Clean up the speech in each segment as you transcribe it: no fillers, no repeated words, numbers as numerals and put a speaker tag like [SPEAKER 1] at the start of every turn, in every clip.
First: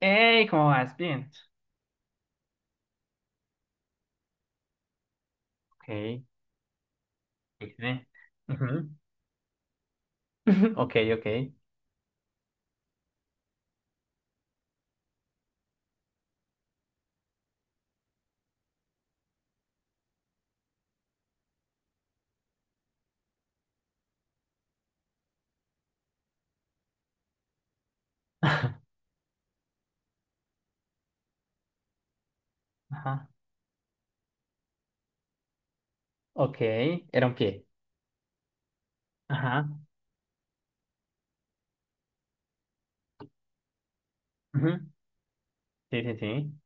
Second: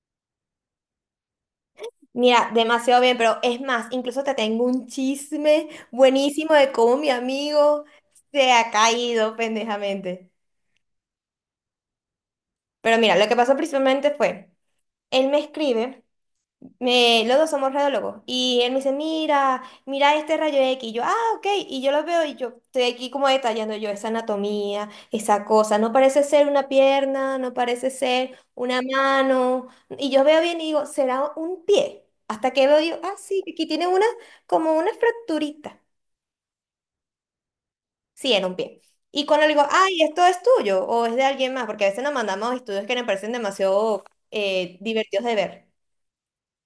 [SPEAKER 1] Hey, ¿cómo vas? Bien.
[SPEAKER 2] Mira, demasiado bien, pero es más, incluso te tengo un chisme
[SPEAKER 1] Ok,
[SPEAKER 2] buenísimo de cómo mi amigo
[SPEAKER 1] bien.
[SPEAKER 2] se ha
[SPEAKER 1] Ujú.
[SPEAKER 2] caído pendejamente.
[SPEAKER 1] Ok, ok.
[SPEAKER 2] Pero mira, lo que pasó principalmente fue, él me escribe. Me, los dos somos radiólogos. Y él me dice, mira, mira este rayo X. Y yo, ah, ok. Y yo lo veo y yo estoy aquí como detallando yo esa anatomía, esa cosa. No parece ser una pierna, no parece ser una mano. Y yo veo bien y digo, será un pie. Hasta que veo yo, ah,
[SPEAKER 1] Ajá,
[SPEAKER 2] sí, aquí tiene una, como una fracturita.
[SPEAKER 1] ok, era un pie.
[SPEAKER 2] Sí, era un pie. Y cuando le digo,
[SPEAKER 1] Ajá.
[SPEAKER 2] ay, esto es tuyo o es de alguien más, porque a veces nos mandamos estudios que nos parecen demasiado
[SPEAKER 1] Ujú.
[SPEAKER 2] divertidos de ver.
[SPEAKER 1] Sí, sí, sí.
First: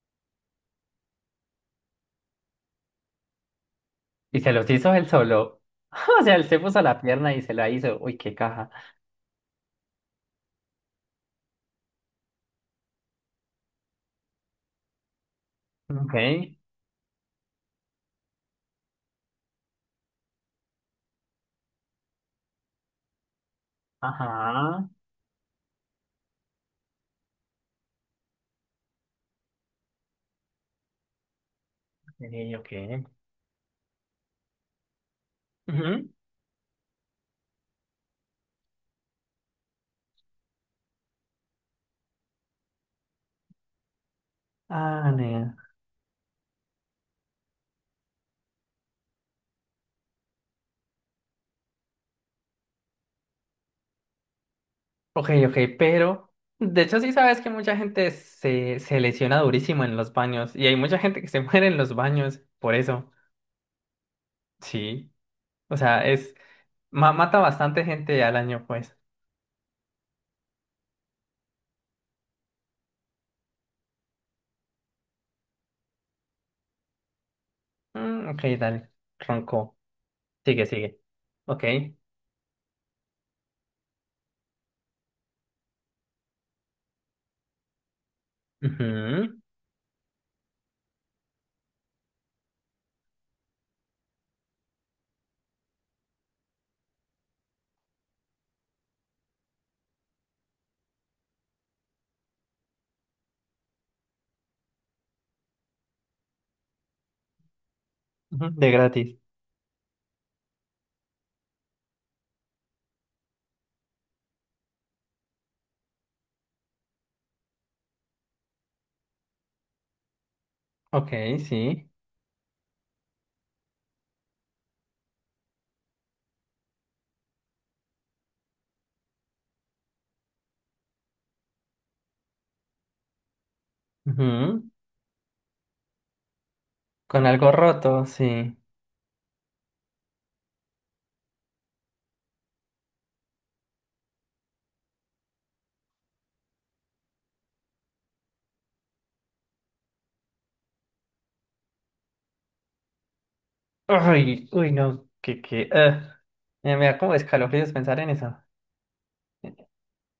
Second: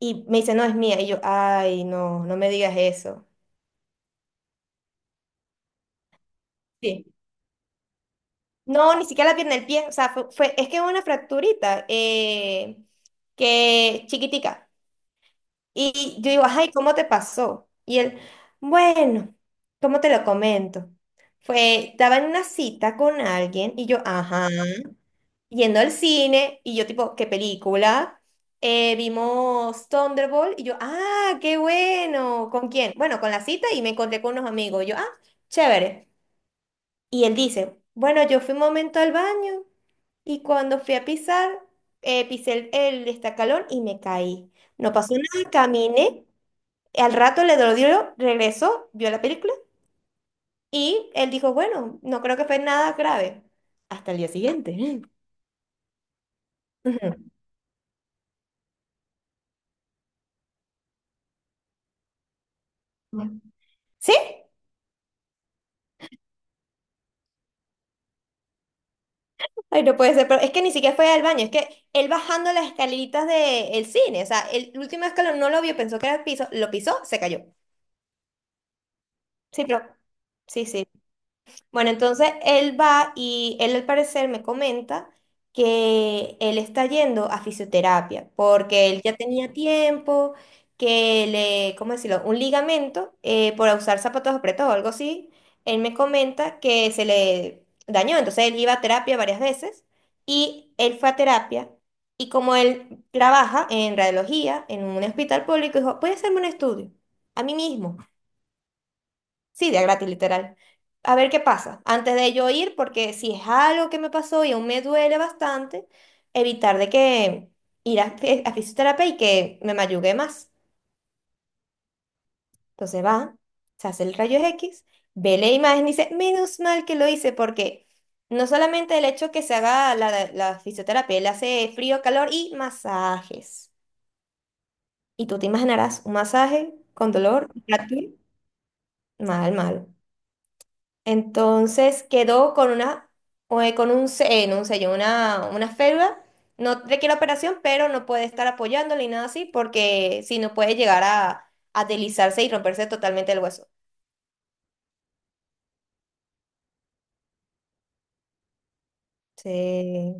[SPEAKER 2] Y me dice, no, es mía. Y yo, ay, no, no me digas eso.
[SPEAKER 1] Y se los hizo él solo. O sea, él se puso la
[SPEAKER 2] Sí.
[SPEAKER 1] pierna y se la hizo. Uy, qué caja.
[SPEAKER 2] No, ni siquiera la pierna del pie. O sea, es que es una fracturita que chiquitica.
[SPEAKER 1] Ok,
[SPEAKER 2] Y yo digo, ay, ¿cómo te pasó? Y él, bueno, ¿cómo te lo comento? Fue, estaba en una cita con alguien y yo, ajá,
[SPEAKER 1] ajá.
[SPEAKER 2] yendo al cine y yo tipo, ¿qué película? Vimos Thunderbolt y yo, ah, qué bueno.
[SPEAKER 1] Sí, ok.
[SPEAKER 2] ¿Con quién? Bueno, con la cita y me encontré con unos amigos. Y yo, ah,
[SPEAKER 1] Ujú.
[SPEAKER 2] chévere. Y él dice, bueno, yo fui un momento al baño y cuando fui a pisar, pisé el destacalón y me caí. No
[SPEAKER 1] Ah,
[SPEAKER 2] pasó nada,
[SPEAKER 1] nea.
[SPEAKER 2] caminé, al rato le dolió, regresó, vio la película y él dijo, bueno, no creo que fue nada grave. Hasta el día siguiente.
[SPEAKER 1] Ok, ok, pero de hecho sí sabes que mucha gente se lesiona durísimo en los baños y hay mucha gente que se muere en los baños por eso.
[SPEAKER 2] Ujú. ¿Sí?
[SPEAKER 1] Sí. O sea, es mata bastante gente al año, pues.
[SPEAKER 2] Ay, no puede ser, pero es que ni siquiera fue al baño, es que él bajando las escaleritas del cine, o sea, el último escalón no lo vio, pensó que era el piso, lo pisó, se cayó.
[SPEAKER 1] Mm, ok, dale.
[SPEAKER 2] Sí,
[SPEAKER 1] Ronco.
[SPEAKER 2] pero... Sí,
[SPEAKER 1] Sigue,
[SPEAKER 2] sí.
[SPEAKER 1] sigue. Ok.
[SPEAKER 2] Bueno, entonces él va y él al parecer me comenta que él está yendo a fisioterapia porque él ya
[SPEAKER 1] Ujú.
[SPEAKER 2] tenía tiempo que le, ¿cómo decirlo? Un ligamento por usar zapatos apretados o algo así. Él me comenta que se le dañó, entonces él iba a terapia varias veces y él fue a terapia y como él trabaja en radiología en un hospital público, dijo, ¿puede hacerme un estudio? A mí mismo.
[SPEAKER 1] Ujú, de gratis.
[SPEAKER 2] Sí, día gratis, literal. A ver qué pasa. Antes de yo ir, porque si es algo que me pasó y aún me duele bastante, evitar de que ir a, a fisioterapia y que me mayugue más.
[SPEAKER 1] Ok, sí.
[SPEAKER 2] Entonces va, se hace el rayo X, ve la imagen y dice, menos mal que lo hice, porque no solamente el hecho que se haga la fisioterapia, él hace frío, calor y masajes.
[SPEAKER 1] Ujú.
[SPEAKER 2] Y tú te imaginarás un masaje con
[SPEAKER 1] Con
[SPEAKER 2] dolor,
[SPEAKER 1] algo roto,
[SPEAKER 2] fractura,
[SPEAKER 1] sí.
[SPEAKER 2] mal, mal. Entonces quedó con una, o, con un, no, un sello, una férula. No requiere operación, pero no puede estar apoyándole y nada así, porque si no puede llegar a deslizarse y romperse totalmente el hueso.
[SPEAKER 1] Uy, uy, no. Que, que. Me me da como escalofríos pensar en eso.
[SPEAKER 2] Sí,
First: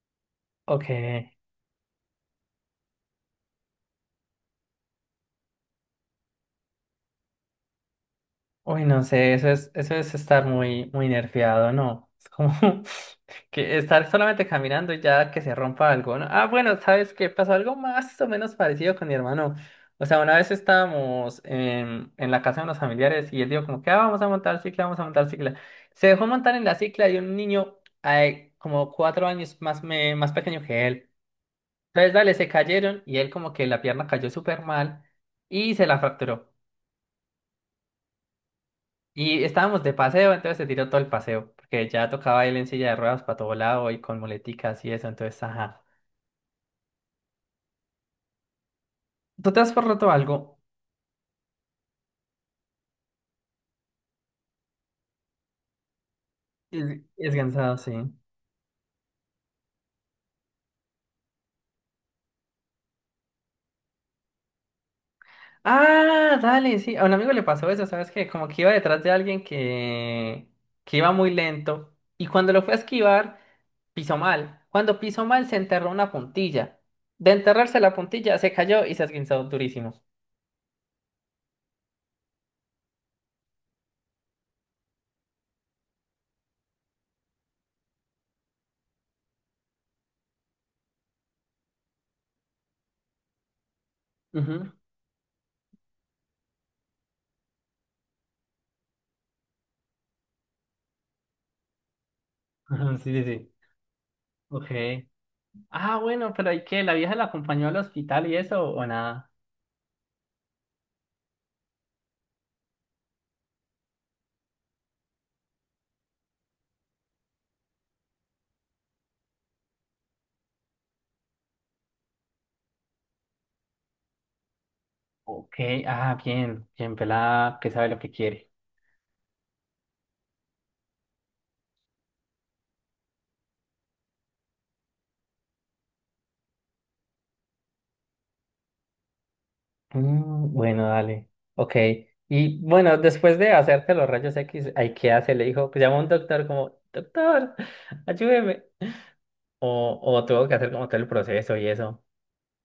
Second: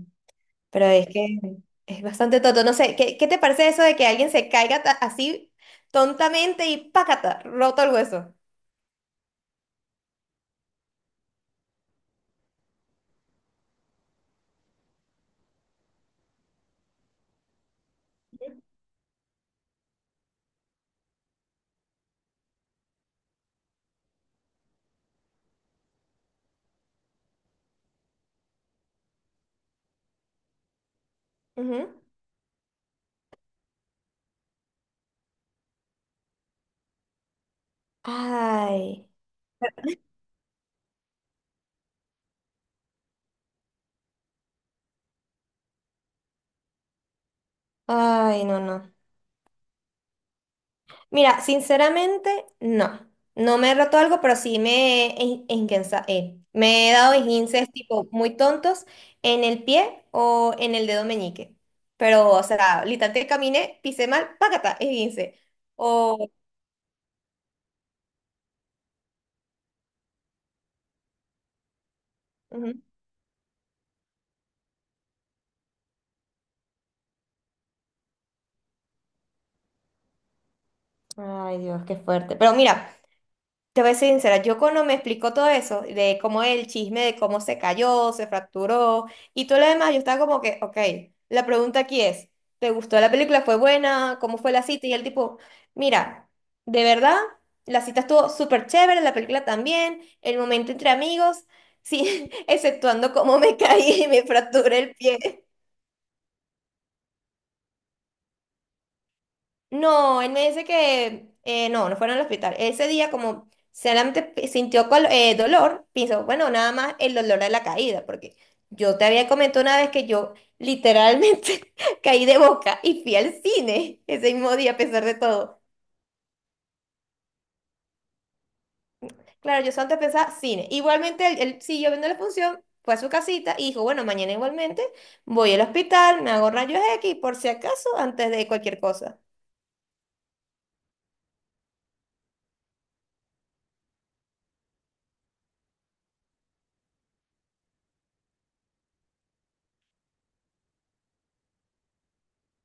[SPEAKER 1] Ok.
[SPEAKER 2] pero es que es bastante tonto. No sé, qué te parece eso de que alguien se caiga así tontamente y ¡pácata! Roto el hueso.
[SPEAKER 1] Uy, no sé. Eso es estar muy, muy nerfeado, ¿no? Es como. Que estar solamente caminando y ya que se rompa algo, ¿no? Ah, bueno, ¿sabes qué? Pasó algo más o menos parecido con mi hermano. O sea, una vez estábamos en la casa de unos familiares y él dijo como que, ah, vamos a montar cicla, vamos a montar cicla. Se dejó montar en la cicla y un niño ay, como 4 años más, más pequeño que él.
[SPEAKER 2] Ujú.
[SPEAKER 1] Entonces, dale, se cayeron y él como que la pierna cayó súper mal y se la fracturó.
[SPEAKER 2] Ay,
[SPEAKER 1] Y estábamos de paseo, entonces se tiró todo el paseo, porque ya tocaba él en silla de ruedas para todo lado y con muleticas y eso, entonces, ajá.
[SPEAKER 2] ay, no, no.
[SPEAKER 1] ¿Tú te has forroto algo?
[SPEAKER 2] Mira, sinceramente, no. No me he roto algo, pero sí me he, me he dado
[SPEAKER 1] Es
[SPEAKER 2] esguinces
[SPEAKER 1] cansado, sí.
[SPEAKER 2] tipo muy tontos en el pie o en el dedo meñique. Pero, o sea, literalmente caminé, pisé mal, págata, esguince. O...
[SPEAKER 1] Ah, dale, sí. A un amigo le pasó eso, ¿sabes qué? Como que iba detrás de alguien que iba muy lento y cuando lo fue a
[SPEAKER 2] ujú.
[SPEAKER 1] esquivar, pisó mal. Cuando pisó mal, se enterró una puntilla. De enterrarse la puntilla, se cayó y se esguinzó durísimo.
[SPEAKER 2] Ay, Dios, qué fuerte. Pero mira. Te voy a ser sincera, yo cuando me explicó todo eso, de cómo el chisme, de cómo se cayó, se fracturó y todo lo demás, yo estaba como que, ok, la pregunta aquí es, ¿te gustó la película? ¿Fue buena? ¿Cómo fue la
[SPEAKER 1] Ujú.
[SPEAKER 2] cita? Y el tipo, mira, de verdad, la cita estuvo súper chévere, la película también, el momento entre amigos, sí,
[SPEAKER 1] Ajá,
[SPEAKER 2] exceptuando
[SPEAKER 1] sí, sí,
[SPEAKER 2] cómo
[SPEAKER 1] sí.
[SPEAKER 2] me caí y me
[SPEAKER 1] Ok.
[SPEAKER 2] fracturé el pie.
[SPEAKER 1] Ah, bueno, pero ¿y qué? ¿La vieja la acompañó al hospital y eso o nada?
[SPEAKER 2] No, él me dice que no, no fueron al hospital. Ese día, como solamente sintió dolor, pensó, bueno, nada más el dolor de la caída, porque yo te había comentado una vez que yo literalmente caí de boca y fui al cine ese mismo día, a pesar de
[SPEAKER 1] Ok,
[SPEAKER 2] todo.
[SPEAKER 1] ah, bien, bien pelada, que sabe lo que quiere.
[SPEAKER 2] Claro, yo solamente pensaba cine. Igualmente, él siguió viendo la función, fue a su casita y dijo, bueno, mañana igualmente voy al hospital, me hago rayos X, por si acaso, antes de cualquier cosa.
[SPEAKER 1] Mm, bueno, dale. Ok. Y bueno, después de hacerte los rayos X, ¿hay qué hace? Le dijo, pues llamó a un doctor como, doctor, ayúdeme. O tuvo que hacer como todo el proceso y eso.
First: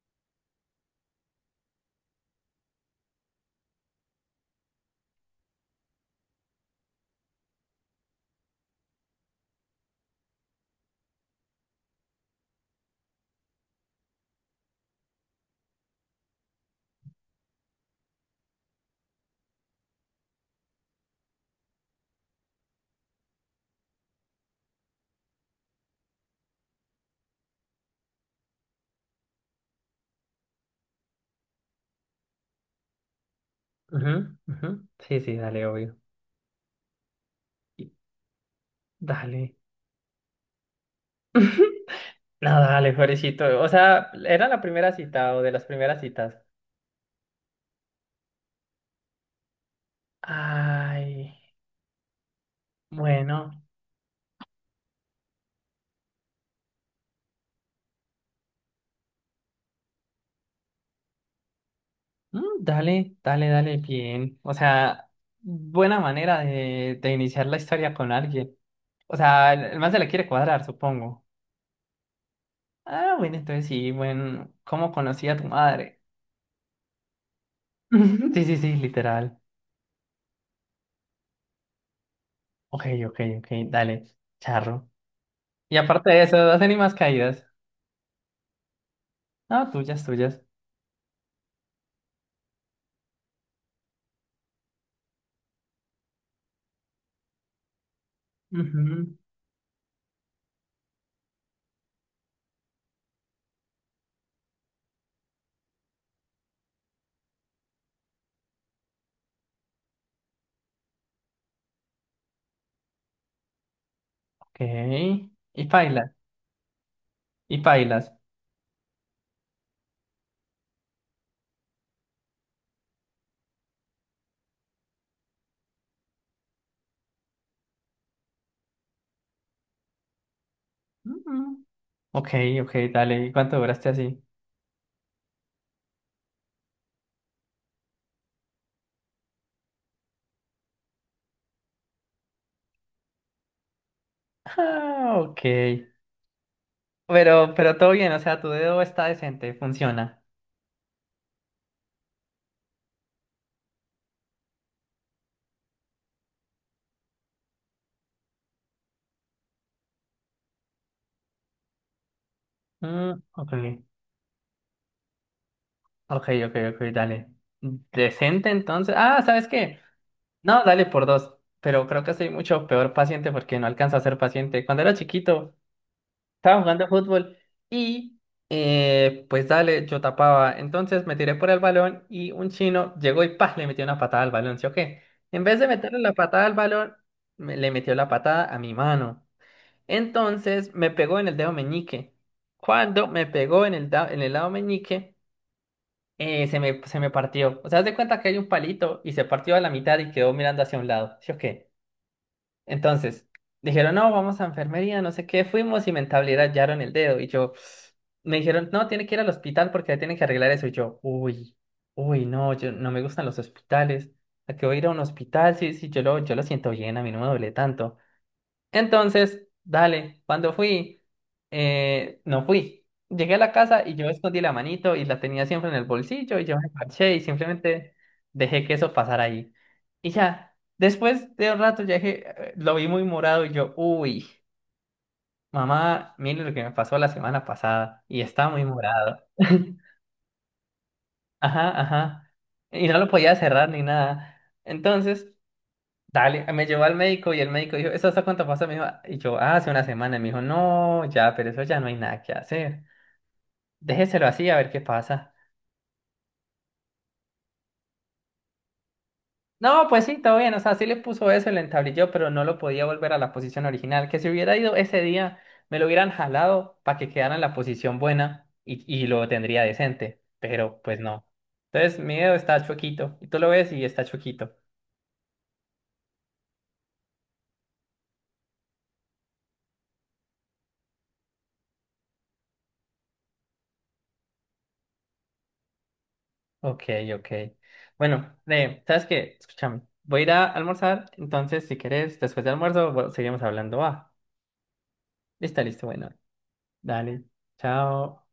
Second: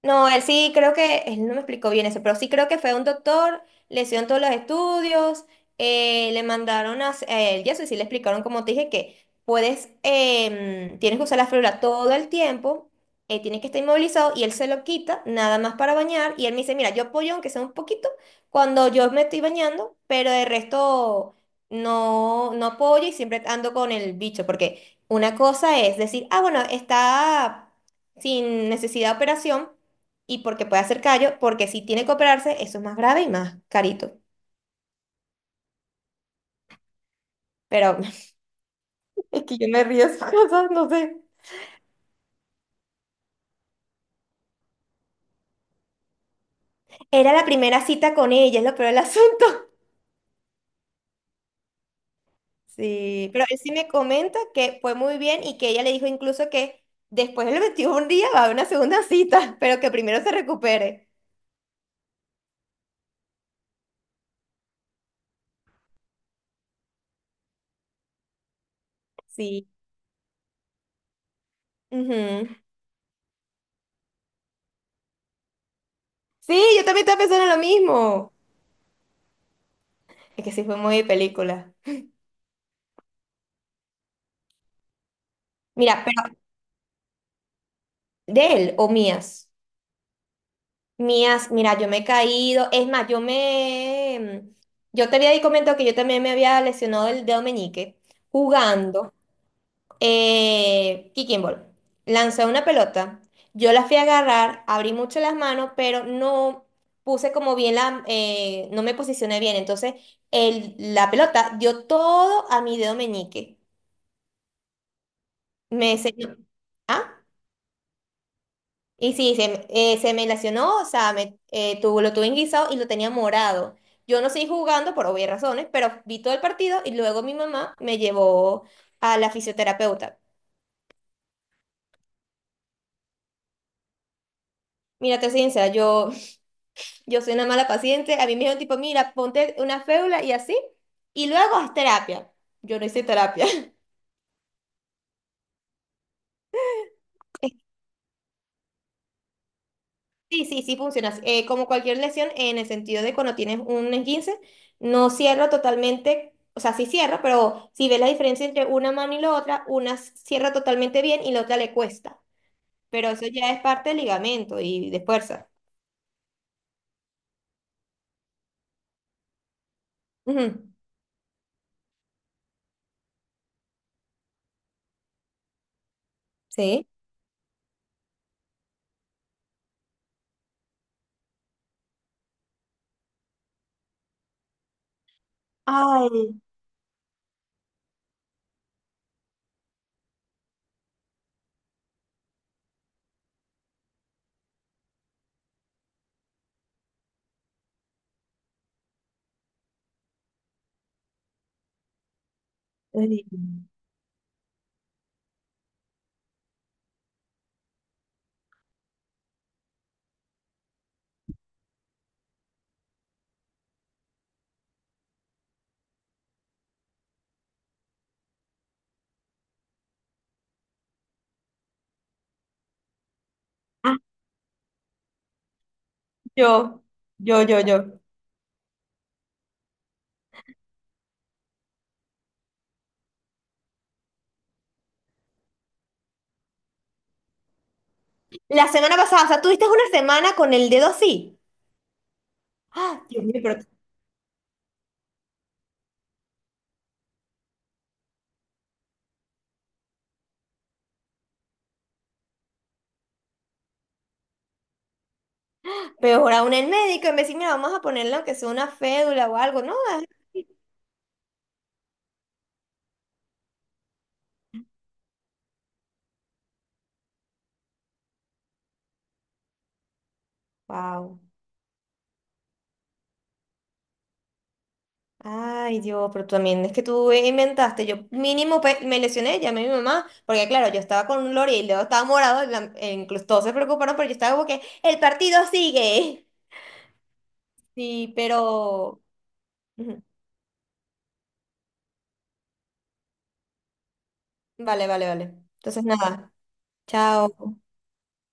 [SPEAKER 2] No, él sí creo que, él no me explicó bien eso, pero sí creo que fue un doctor, le hicieron todos los estudios, le mandaron a, a él, y eso y sí le explicaron, como te dije, que puedes, tienes que usar la férula todo el tiempo, tienes que estar inmovilizado, y él se lo quita, nada más para bañar, y él me dice, mira, yo apoyo aunque sea un poquito, cuando yo me estoy bañando, pero de resto no, no apoyo y siempre ando con el bicho, porque una cosa es decir, ah, bueno, está sin necesidad de operación, y porque puede hacer callo, porque si tiene que operarse, eso es más grave y más carito.
[SPEAKER 1] Ujú, ujú. Sí, sí, dale, obvio. Y-
[SPEAKER 2] Pero es
[SPEAKER 1] Dale.
[SPEAKER 2] que yo me río de esas cosas, no sé.
[SPEAKER 1] No, dale, pobrecito. O sea, ¿era la primera cita o de las primeras citas?
[SPEAKER 2] Era la primera cita con ella, es lo peor del asunto.
[SPEAKER 1] Ay,
[SPEAKER 2] Sí, pero él
[SPEAKER 1] bueno.
[SPEAKER 2] sí me comenta que fue muy bien y que ella le dijo incluso que después del 21 día va a haber una segunda cita, pero que primero se recupere.
[SPEAKER 1] Mm, dale, dale, dale, bien. O sea, buena manera de iniciar la historia con alguien. O sea,
[SPEAKER 2] Sí.
[SPEAKER 1] el man se la quiere cuadrar, supongo.
[SPEAKER 2] Ujú.
[SPEAKER 1] Ah, bueno, entonces sí, bueno, ¿cómo conocí a tu madre?
[SPEAKER 2] Sí, yo también estaba pensando en lo mismo.
[SPEAKER 1] Sí, sí, sí, literal.
[SPEAKER 2] Es que sí fue muy de película.
[SPEAKER 1] Ok, ok, ok, dale, charro. Y
[SPEAKER 2] Mira,
[SPEAKER 1] aparte de
[SPEAKER 2] pero
[SPEAKER 1] eso, ¿hacen ni más caídas?
[SPEAKER 2] de él o mías.
[SPEAKER 1] No, tuyas, tuyas.
[SPEAKER 2] Mías, mira, yo me he caído. Es más, yo te había comentado que yo también me había lesionado el dedo meñique jugando
[SPEAKER 1] Ujú,
[SPEAKER 2] kicking ball. Lancé una pelota. Yo la fui a agarrar, abrí mucho las manos, pero no puse como bien la. No me posicioné bien. Entonces, la pelota dio todo a mi dedo meñique.
[SPEAKER 1] ok. Y
[SPEAKER 2] Me
[SPEAKER 1] pailas,
[SPEAKER 2] se- ¿Ah?
[SPEAKER 1] y pailas.
[SPEAKER 2] Y sí, se me lacionó, o sea, lo tuve en guisado y lo tenía morado. Yo no seguí jugando por obvias razones, pero vi todo el partido y luego mi mamá me llevó a la fisioterapeuta.
[SPEAKER 1] Ujú. Ok, ok, dale. ¿Y cuánto duraste así?
[SPEAKER 2] Mira, te soy sincera, yo soy una mala paciente. A mí me dijeron tipo, mira, ponte una fédula y así, y luego haz terapia. Yo no hice terapia.
[SPEAKER 1] Ah, ok. Pero todo bien, o sea, tu dedo está decente, funciona.
[SPEAKER 2] Sí, sí, sí funciona. Como cualquier lesión, en el sentido de cuando tienes un esguince, no cierra totalmente, o sea, sí cierra, pero si ves la diferencia entre una mano y la otra, cierra totalmente bien y la otra le cuesta. Pero
[SPEAKER 1] Mm,
[SPEAKER 2] eso ya
[SPEAKER 1] ok,
[SPEAKER 2] es parte del ligamento y de fuerza.
[SPEAKER 1] ok, ok, ok, dale. Decente entonces. Ah, ¿sabes qué? No,
[SPEAKER 2] Ujú.
[SPEAKER 1] dale por dos, pero creo que soy mucho peor paciente porque no alcanzo a ser paciente. Cuando era chiquito, estaba jugando
[SPEAKER 2] Sí.
[SPEAKER 1] fútbol y pues dale, yo tapaba. Entonces me tiré por el balón y un chino llegó y ¡pah! Le metió una patada al balón, ¿sí o qué? En vez de meterle la
[SPEAKER 2] Ay,
[SPEAKER 1] patada al balón, le metió la patada a mi mano. Entonces me pegó en el dedo meñique. Cuando me pegó en el lado meñique, se me partió. O sea, haz de cuenta que hay un palito y se partió a la mitad y quedó mirando hacia un lado, ¿sí o qué?
[SPEAKER 2] ay.
[SPEAKER 1] Entonces, dijeron, no, vamos a enfermería, no sé qué, fuimos y me entablillaron el dedo. Y yo, me dijeron, no, tiene que ir al hospital porque ahí tienen que arreglar eso. Y yo, uy, uy, no, yo no me gustan los hospitales. ¿A qué voy a ir a un hospital? Sí, sí, yo lo siento bien, a mí no me duele tanto. Entonces, dale, cuando fui, no fui. Llegué a la casa y
[SPEAKER 2] Ah,
[SPEAKER 1] yo escondí la manito y la tenía siempre en el bolsillo y yo me
[SPEAKER 2] yo,
[SPEAKER 1] parché y simplemente
[SPEAKER 2] yo.
[SPEAKER 1] dejé que eso pasara ahí. Y ya, después de un rato ya dije, lo vi muy morado y yo, uy, mamá, mire lo que me pasó la semana pasada y está muy
[SPEAKER 2] La semana
[SPEAKER 1] morado.
[SPEAKER 2] pasada, o sea, tuviste una semana con el dedo así.
[SPEAKER 1] Ajá, ajá. Y no
[SPEAKER 2] Ah,
[SPEAKER 1] lo
[SPEAKER 2] Dios
[SPEAKER 1] podía
[SPEAKER 2] mío, pero
[SPEAKER 1] cerrar ni nada. Entonces... Dale, me llevó al médico y el médico dijo, ¿eso hasta cuánto pasó? Me dijo, y yo, "Ah, hace una semana". Y me dijo, no, ya, pero eso ya no hay nada que hacer. Déjeselo así a ver qué pasa.
[SPEAKER 2] peor aún el médico, en vez de decir, mira, vamos a ponerle aunque sea una fédula o algo, ¿no?
[SPEAKER 1] No, pues sí, todo bien. O sea, sí le puso eso, le entablilló, pero no lo podía volver a la posición original. Que si hubiera ido ese día, me lo hubieran jalado para que quedara en la posición buena y lo tendría decente. Pero pues
[SPEAKER 2] Wow.
[SPEAKER 1] no. Entonces, mi dedo está chuequito. Y tú lo ves y está chuequito.
[SPEAKER 2] Ay, Dios, pero también es que tú inventaste. Yo mínimo me lesioné, llamé a mi mamá, porque claro, yo estaba con un lore y luego estaba morado, y e incluso todos se preocuparon, pero yo estaba como que el partido sigue.
[SPEAKER 1] Ok, ok.
[SPEAKER 2] Sí,
[SPEAKER 1] Bueno,
[SPEAKER 2] pero...
[SPEAKER 1] ¿sabes qué? Escúchame,
[SPEAKER 2] ujú.
[SPEAKER 1] voy a ir a almorzar, entonces si querés, después de almuerzo, bueno, seguimos hablando. Ah,
[SPEAKER 2] Vale, vale, vale.
[SPEAKER 1] está
[SPEAKER 2] Entonces
[SPEAKER 1] listo, bueno,
[SPEAKER 2] nada,
[SPEAKER 1] dale,
[SPEAKER 2] chao.
[SPEAKER 1] chao.